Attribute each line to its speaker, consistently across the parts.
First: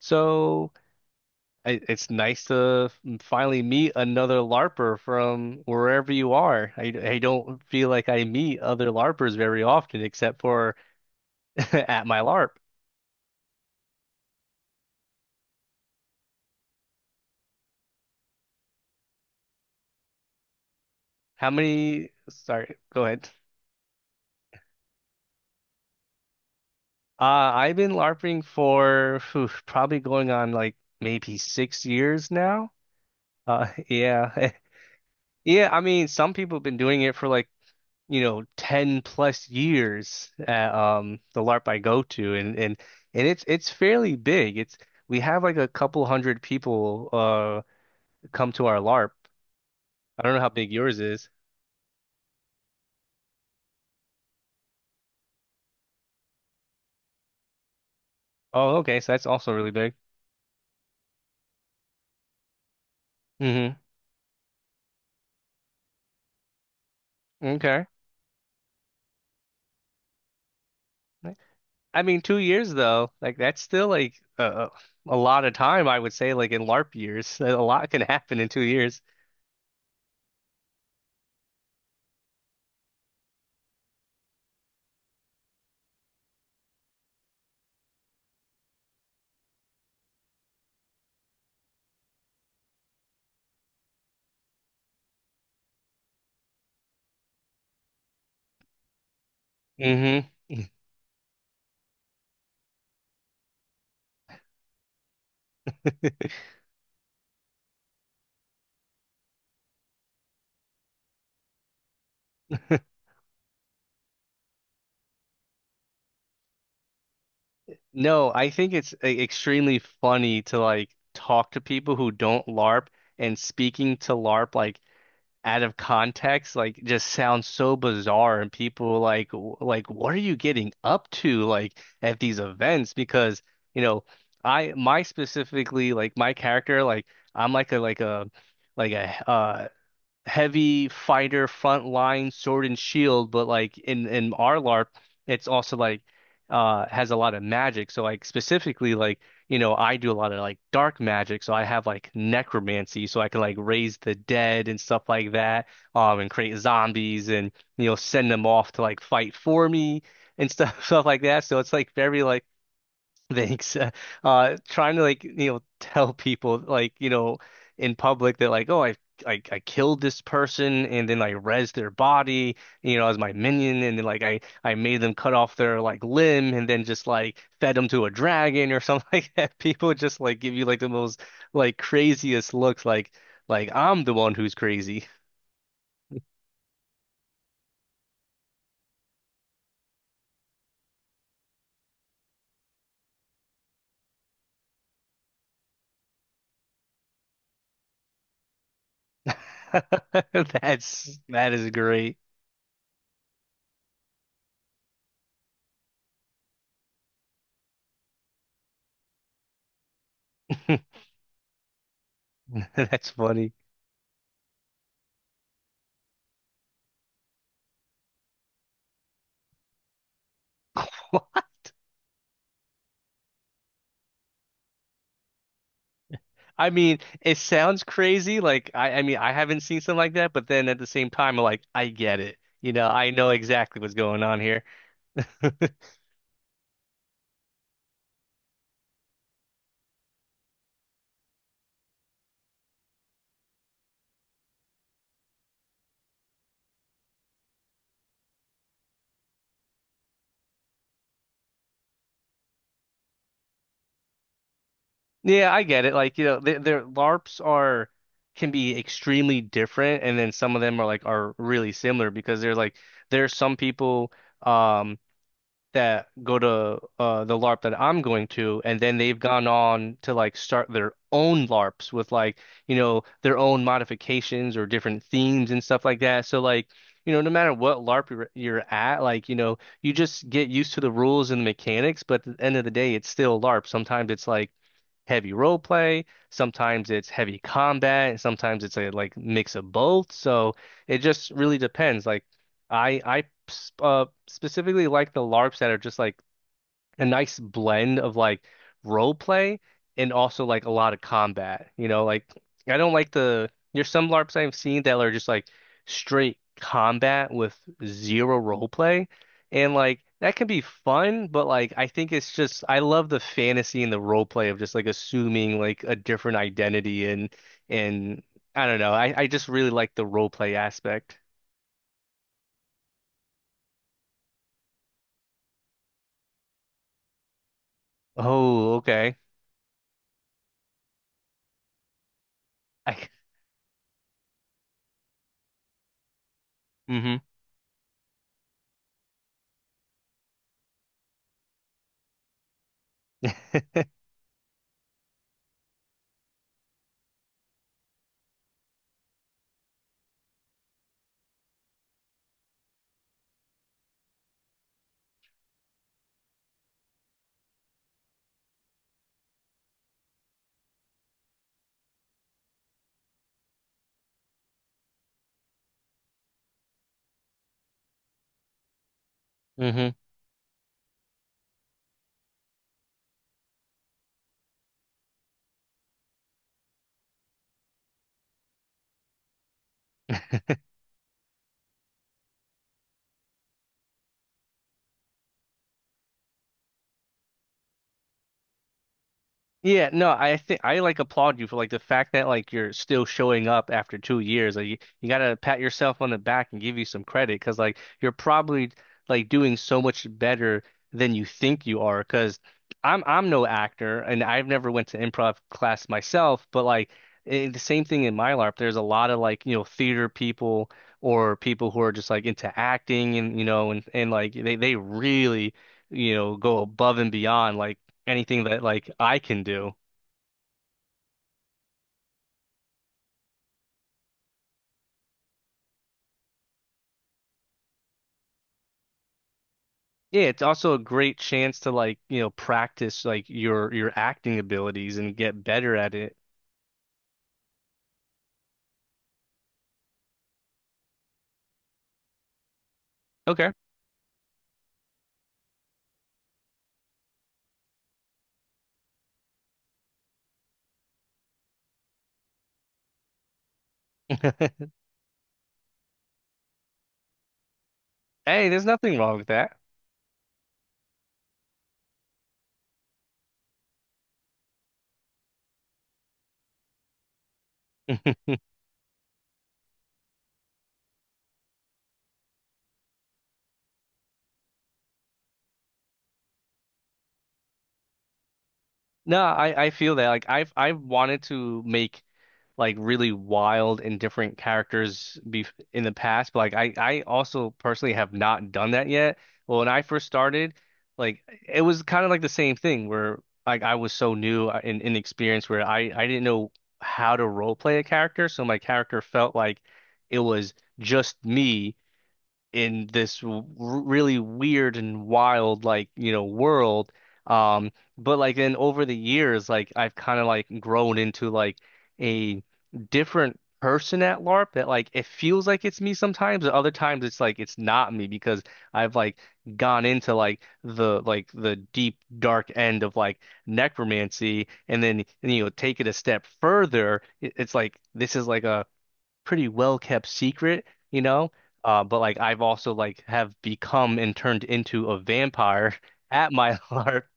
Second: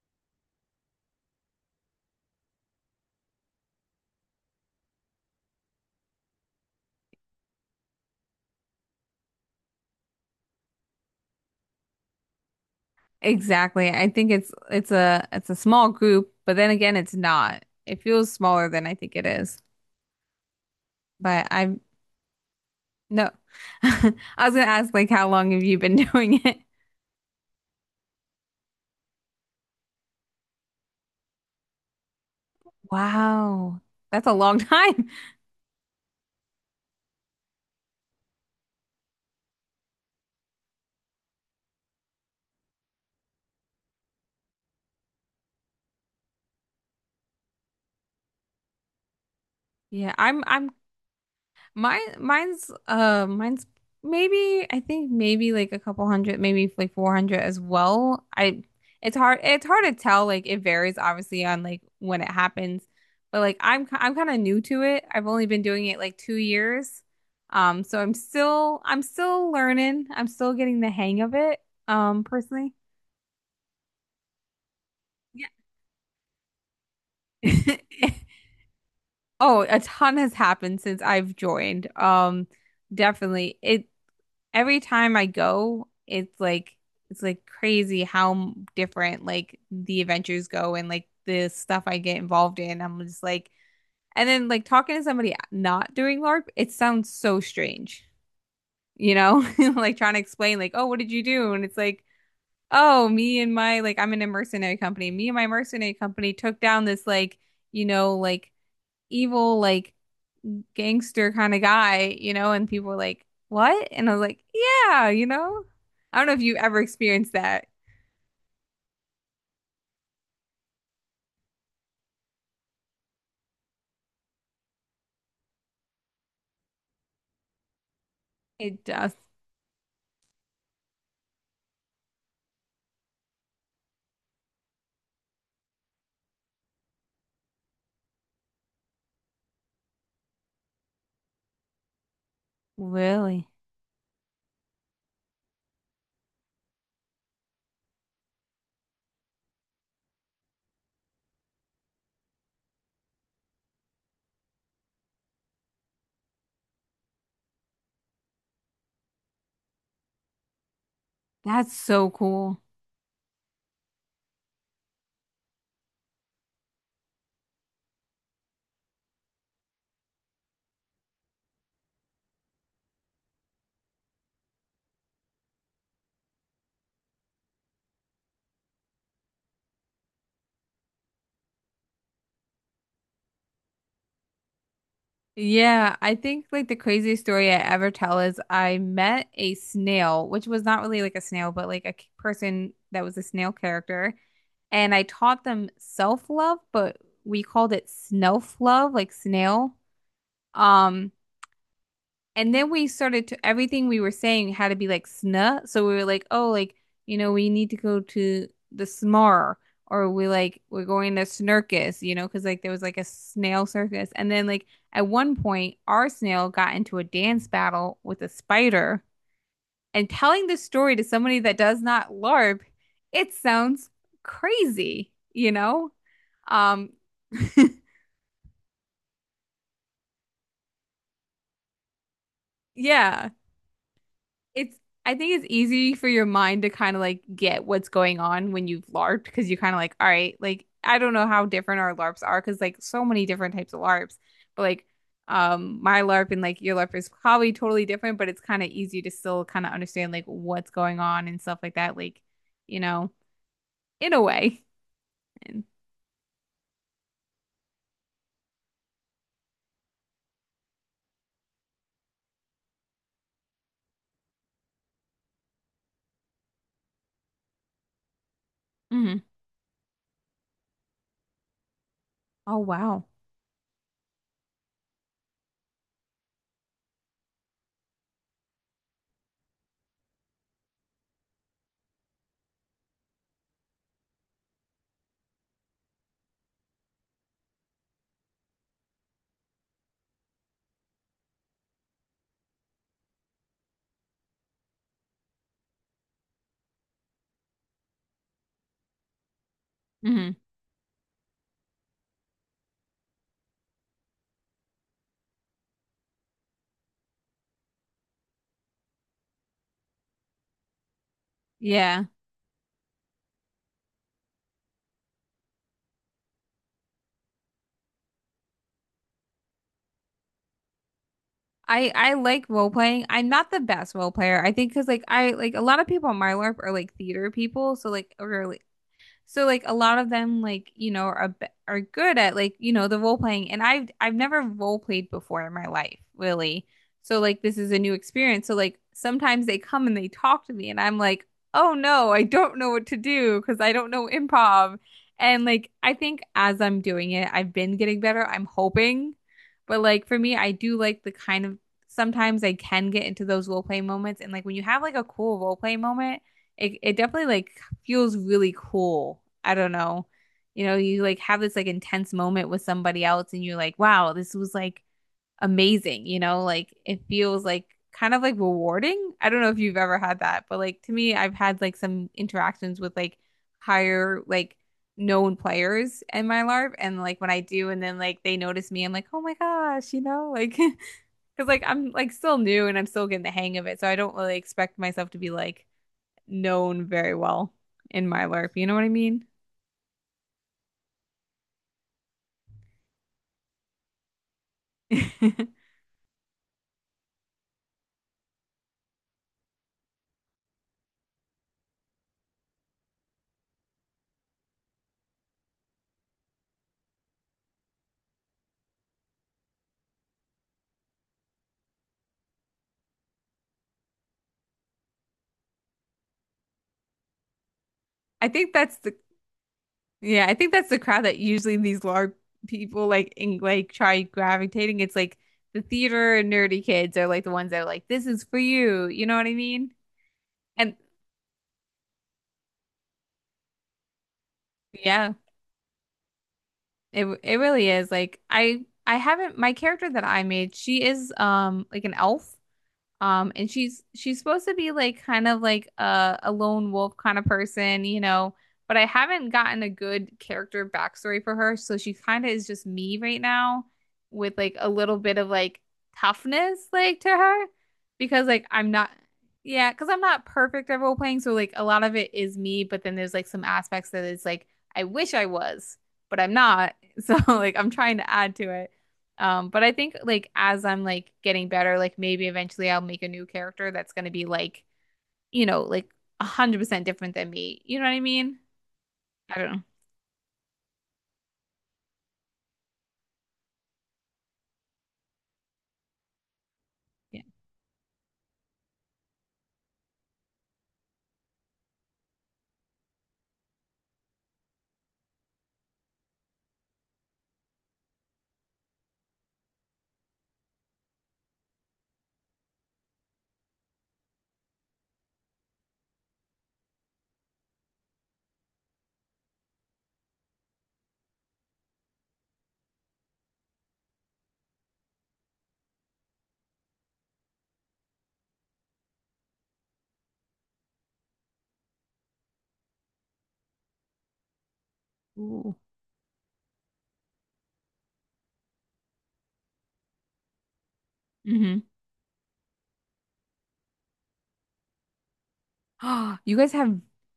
Speaker 1: So I, it's nice to finally meet another LARPer from wherever you are. I don't feel like I meet other LARPers very often, except for at my LARP.
Speaker 2: Exactly. I think it's a small group, but then again, it's not. It feels smaller than I think it is. But
Speaker 1: How
Speaker 2: I'm
Speaker 1: many? Sorry, go ahead.
Speaker 2: no. I was gonna ask like how long have you been doing it?
Speaker 1: Uh, I've been LARPing for probably going on like maybe 6 years now.
Speaker 2: Wow. That's a
Speaker 1: Yeah,
Speaker 2: long time.
Speaker 1: yeah. I mean, some people have been doing it for like you know 10 plus years at the LARP I go to and it's fairly big. It's we have like a couple hundred people come to our LARP.
Speaker 2: Yeah,
Speaker 1: I don't know how
Speaker 2: I'm
Speaker 1: big yours is.
Speaker 2: Mine's maybe I think maybe like a couple hundred, maybe like 400 as well. I
Speaker 1: Oh, okay, so
Speaker 2: it's
Speaker 1: that's
Speaker 2: hard
Speaker 1: also
Speaker 2: it's
Speaker 1: really
Speaker 2: hard to
Speaker 1: big.
Speaker 2: tell, like it varies obviously on like when it happens. But like
Speaker 1: hmm
Speaker 2: I'm kind of new to it. I've only been doing it like 2 years.
Speaker 1: Okay.
Speaker 2: So I'm still learning. I'm still getting the hang of it,
Speaker 1: I mean, 2 years
Speaker 2: personally.
Speaker 1: though, like that's still like a lot
Speaker 2: Yeah.
Speaker 1: of time, I would say, like in LARP years. A lot can happen in 2 years.
Speaker 2: Oh, a ton has happened since I've joined. Definitely. It Every time I go, it's like crazy how different like the adventures go and like the stuff I get involved in. I'm just like, and then like talking to somebody not doing LARP, it sounds so strange, you know? Like trying to
Speaker 1: hmm
Speaker 2: explain like, "Oh, what did you do?" And it's like, oh, me and my like I'm in a mercenary company. Me and my mercenary company took down this like, you know, like evil like gangster kind of guy, you know, and people were like, "What?" And I was like, "Yeah, you know." I don't know if you ever experienced that.
Speaker 1: No, I think it's extremely funny to like talk to people who don't LARP and speaking to LARP like out of context like just sounds so bizarre and
Speaker 2: It
Speaker 1: people
Speaker 2: does.
Speaker 1: like like what are you getting up to like at these events because you know I my specifically like my character like I'm like a like a like a heavy fighter front line sword and shield, but
Speaker 2: Really?
Speaker 1: like in our LARP, it's also like has a lot of magic. So like specifically like you know I do a lot of like dark magic, so I have like necromancy, so I can like raise the dead and stuff like that, and create zombies and you know send them off to like fight for me and stuff stuff like that. So
Speaker 2: That's
Speaker 1: it's like
Speaker 2: so
Speaker 1: very like
Speaker 2: cool.
Speaker 1: Thanks. Trying to like, you know, tell people like, you know, in public that like, oh, I killed this person and then I res their body, you know, as my minion, and then like I made them cut off their like limb and then just like fed them to a dragon or something like that. People just like give you like the most like craziest looks, like I'm the one who's crazy.
Speaker 2: Yeah, I think like the craziest story I ever tell is I met a snail, which was not really like a snail, but like a person that was a snail character, and I taught them self-love, but we called it snelf love, like snail. Um,
Speaker 1: That is great.
Speaker 2: And then we started to everything we were saying had to be like snuh. So we were like, oh, like, you know, we need to go to the smar, or we like we're going to snurkis, you know, because like there was like a
Speaker 1: That's funny.
Speaker 2: snail circus. And then like at one point our snail got into a dance battle with a spider, and telling this story to somebody that does not LARP, it sounds crazy, you know?
Speaker 1: I
Speaker 2: Um,
Speaker 1: mean, it sounds crazy. Like I mean, I haven't seen something like that, but then at the same time, I'm like I get it. You know, I
Speaker 2: yeah.
Speaker 1: know exactly what's going on here.
Speaker 2: It's I think it's easy for your mind to kind of like get what's going on when you've LARPed, because you're kind of like, all right, like I don't know how different our LARPs are because like so many different types of LARPs, but like my LARP and like your LARP is probably totally different, but it's kind of easy to still kind of understand like what's going on and stuff like that, like you know, in a way.
Speaker 1: Yeah, I
Speaker 2: And
Speaker 1: get it. Like, you know, their LARPs are can be extremely different, and then some of them are like are really similar because they're like there are some people um that go to the LARP that I'm going to, and then they've
Speaker 2: mhm.
Speaker 1: gone on to like start their own LARPs with like,
Speaker 2: Oh
Speaker 1: you know,
Speaker 2: wow.
Speaker 1: their own modifications or different themes and stuff like that. So like, you know, no matter what LARP you're at, like, you know, you just get used to the rules and the mechanics, but at the end of the day, it's still LARP. Sometimes it's like heavy role play, sometimes it's heavy combat, and sometimes it's a like mix of both. So it just really depends. Like I I specifically like the LARPs that are just like a nice blend of like role play and
Speaker 2: Hmm.
Speaker 1: also like a lot of combat. You know, like I don't like the there's some LARPs I've seen that are just like straight combat with zero role play. And like that can be fun, but like I
Speaker 2: Yeah.
Speaker 1: think it's just I love the fantasy and the role play of just like assuming like a different identity and I don't know. I just really like the role play aspect.
Speaker 2: I like role playing. I'm not the best role player. I think because like I like a lot of people on my LARP are like theater people, so like or like,
Speaker 1: Oh, okay.
Speaker 2: so like a lot of them like, you know, are good at like, you know,
Speaker 1: I,
Speaker 2: the role playing, and I've never role played before in my life, really.
Speaker 1: mm-hmm.
Speaker 2: So like this is a new experience. So like sometimes they come and they talk to me and I'm like, "Oh no, I don't know what to do because I don't know improv." And like I think as I'm doing it, I've been getting better. I'm hoping. But like for me, I do like the kind of sometimes I can get into those role play moments, and like when you have like a cool role play moment, it definitely like feels really cool. I don't know. You know, you like have this like intense moment with somebody else and you're like, wow, this was like amazing, you know, like it feels like kind of like rewarding. I don't know if you've ever had that, but like to me, I've had like some interactions with like higher like known players in my LARP and like when I do and then like they notice me, I'm like, "Oh my gosh," you know, like because like I'm like still new and I'm still getting the hang of it, so I don't really expect myself to be like known very well in my LARP. You know what I mean?
Speaker 1: Yeah, no, I think I like applaud you for like the fact that like you're still showing up after 2 years. Like you gotta pat yourself on the back and give you some credit because like you're probably like doing so much better than you think you are. Because I'm no actor and I've never went to improv class myself, but like I the same thing in my LARP. There's a lot of like you know theater people or people who are just like into acting and you know and like they really you know go above and beyond like
Speaker 2: I
Speaker 1: anything
Speaker 2: think
Speaker 1: that
Speaker 2: that's
Speaker 1: like
Speaker 2: the
Speaker 1: I can do.
Speaker 2: Yeah, I think that's the crowd that usually these LARP people like in like try gravitating. It's like the theater and nerdy kids are like the ones that are like, this is for you. You know what I mean?
Speaker 1: Yeah, it's
Speaker 2: And
Speaker 1: also a great chance to like, you know, practice like your acting abilities
Speaker 2: Yeah,
Speaker 1: and get better at it.
Speaker 2: it really is. Like I haven't My character that I made, she is like an elf. And
Speaker 1: Okay.
Speaker 2: she's supposed to be like kind of like a lone wolf kind of person, you know, but I haven't gotten a good character backstory for her, so she kind of is just me right now with like a little bit of like toughness like to her, because like
Speaker 1: Hey, there's
Speaker 2: I'm not
Speaker 1: nothing wrong with that.
Speaker 2: yeah, because I'm not perfect at role playing, so like a lot of it is me, but then there's like some aspects that is like I wish I was, but I'm not. So like I'm trying to add to it. But I think like as I'm like getting better, like maybe eventually I'll make a new character that's gonna be like, you know, like 100% different than me. You know what I mean?
Speaker 1: No,
Speaker 2: I don't know.
Speaker 1: I feel that like I've wanted to make like really wild and different characters be in the past, but like I
Speaker 2: Yeah.
Speaker 1: also personally have not done that yet. Well, when I first started, like it was kind of like the same thing where like I was so new and inexperienced where I didn't know how to role play a character, so my character felt like it was just me in this w really weird and wild like you know world um but like then over the years like I've kind of like grown into like a different person at LARP that like it feels like it's me sometimes and other times it's like it's not me because I've like gone into like the deep dark end of like necromancy and then you know
Speaker 2: Ooh.
Speaker 1: take it a step further it's like this is like a pretty well kept secret, you know.
Speaker 2: Mm-hmm.
Speaker 1: But like I've also like have become and turned into a vampire
Speaker 2: Oh,
Speaker 1: at
Speaker 2: you guys
Speaker 1: my
Speaker 2: have
Speaker 1: heart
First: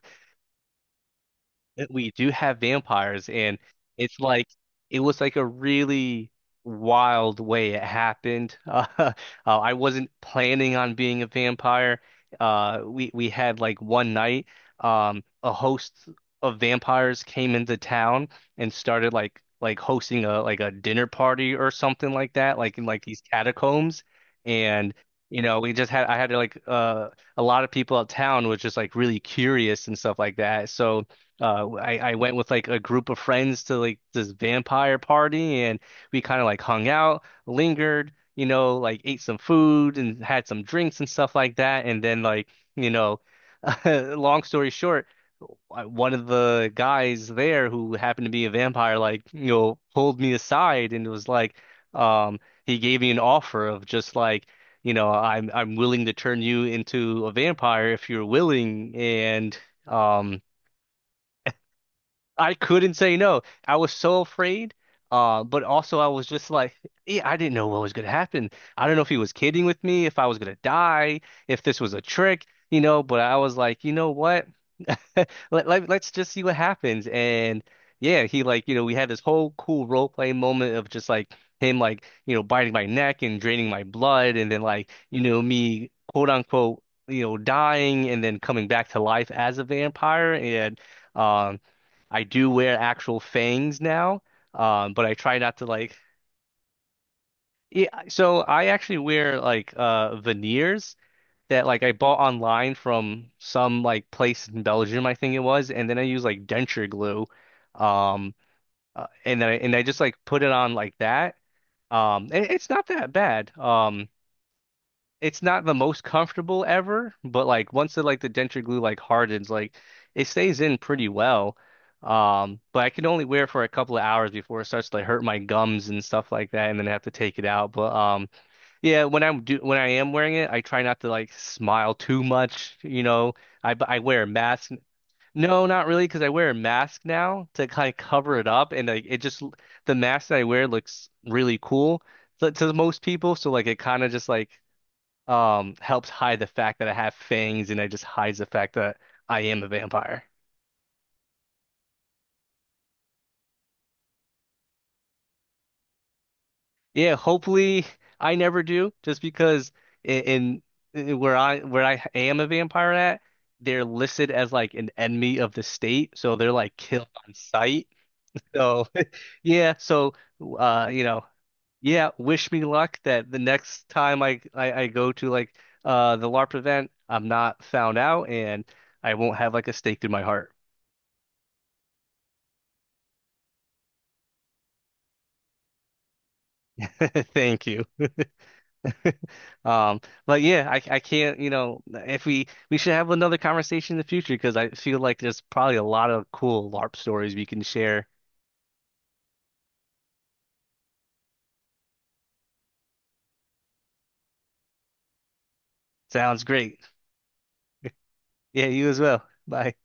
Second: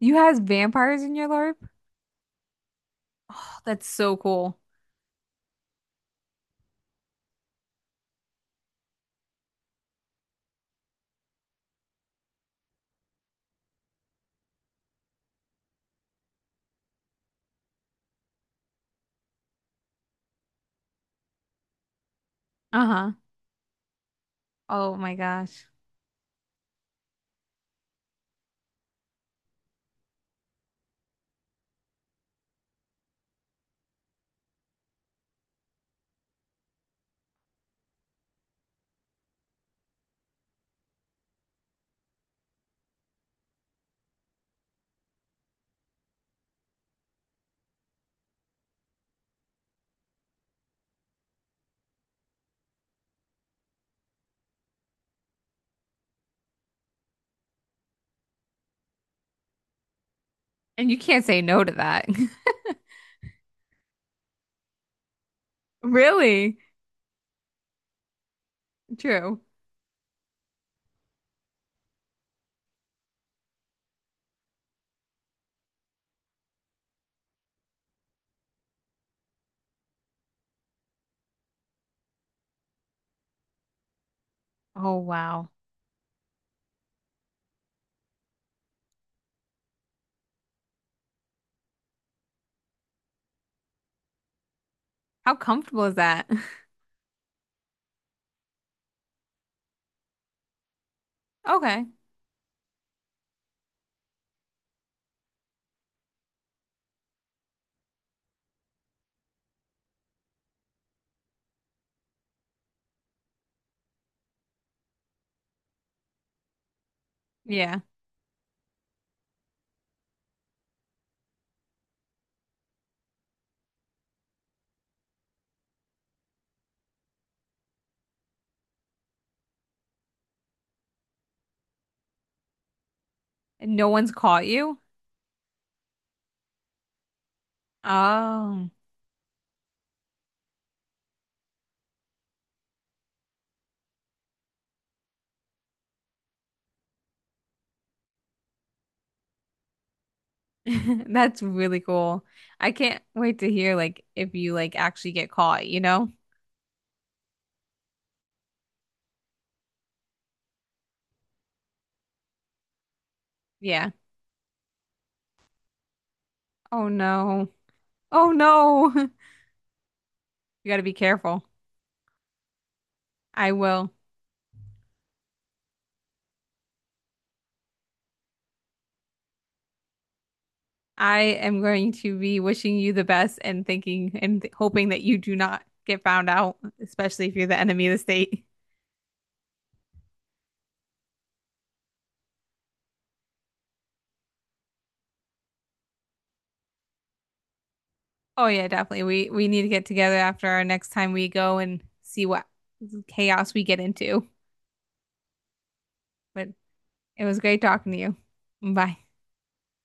Speaker 2: you has vampires in your LARP?
Speaker 1: we do have vampires
Speaker 2: Oh,
Speaker 1: and
Speaker 2: that's so
Speaker 1: it's like
Speaker 2: cool.
Speaker 1: it was like a really wild way it happened I wasn't planning on being a vampire we had like one night a host of vampires came into town and started like hosting a like a dinner party or something like that like in like
Speaker 2: Uh-huh.
Speaker 1: these catacombs and
Speaker 2: Oh my
Speaker 1: you know
Speaker 2: gosh.
Speaker 1: we just had I had like a lot of people out town was just like really curious and stuff like that so I went with like a group of friends to like this vampire party and we kind of like hung out, lingered, you know, like ate some food and had some drinks and stuff like that and then like, you know, long story short, one of the guys there who happened to be a vampire like, you know, pulled me aside and was like um he gave me an offer of just like you know, I'm willing to turn you into a vampire if you're willing, and um,
Speaker 2: And you can't say no to that.
Speaker 1: I couldn't say no. I was so afraid. But also I was just
Speaker 2: Really?
Speaker 1: like, yeah, I didn't know what was gonna happen. I don't know if he was
Speaker 2: True.
Speaker 1: kidding with me, if I was gonna die, if this was a trick, you know, but I was like, you know what? Let's just see what happens. And yeah, he like, you know, we had this whole cool role play moment of just like him like, you know, biting my neck and draining my blood and then like,
Speaker 2: Oh
Speaker 1: you know,
Speaker 2: wow.
Speaker 1: me quote unquote, you know, dying and then coming back to life as a vampire and um I do wear actual fangs now, but I
Speaker 2: How
Speaker 1: try not to
Speaker 2: comfortable is
Speaker 1: like.
Speaker 2: that?
Speaker 1: Yeah, so I actually wear like veneers that like
Speaker 2: Okay.
Speaker 1: I bought online from some like place in Belgium, I think it was, and then I use like denture glue, um, and then and I just like put it on like that. And it's not that bad. It's not the most comfortable ever, but like
Speaker 2: Yeah.
Speaker 1: once the like the denture glue like hardens, like it stays in pretty well. But I can only wear it for a couple of hours before it starts to like hurt my gums and stuff like that, and then I have to take it out. But yeah, when I am wearing it, I try not to like smile too much. You know,
Speaker 2: And no
Speaker 1: I
Speaker 2: one's
Speaker 1: wear a
Speaker 2: caught
Speaker 1: mask.
Speaker 2: you?
Speaker 1: No, not really, because I wear a mask now to kind of cover it
Speaker 2: Oh.
Speaker 1: up, and like it just the mask that I wear looks really cool to most people. So like it kind of just like helps hide the fact that I have fangs and it just hides the fact that I am a vampire.
Speaker 2: That's really cool. I can't wait to hear like if you like actually get caught, you know?
Speaker 1: Yeah, hopefully I never do, just because in, in in where I am a vampire at, they're
Speaker 2: Yeah.
Speaker 1: listed as like an enemy of the state, so they're like
Speaker 2: Oh
Speaker 1: killed on
Speaker 2: no.
Speaker 1: sight.
Speaker 2: Oh
Speaker 1: So
Speaker 2: no.
Speaker 1: yeah, so
Speaker 2: You got to be
Speaker 1: you know,
Speaker 2: careful.
Speaker 1: yeah, wish me luck that the
Speaker 2: I
Speaker 1: next
Speaker 2: will.
Speaker 1: time I go to like the LARP event, I'm not found out and I won't have like a stake through my heart.
Speaker 2: I am going to be wishing you the best and thinking and th hoping that you do not get found out, especially if you're the
Speaker 1: Thank you.
Speaker 2: enemy of the state.
Speaker 1: Um, but yeah, I can't, you know, if we should have another conversation in the future because I feel like there's probably a lot of cool LARP stories we can share.
Speaker 2: Oh yeah, definitely. We need to get together after our next time we go and see what chaos we get into.
Speaker 1: Sounds
Speaker 2: But
Speaker 1: great.
Speaker 2: it was great talking to you.
Speaker 1: Yeah, you
Speaker 2: Bye.
Speaker 1: as well. Bye.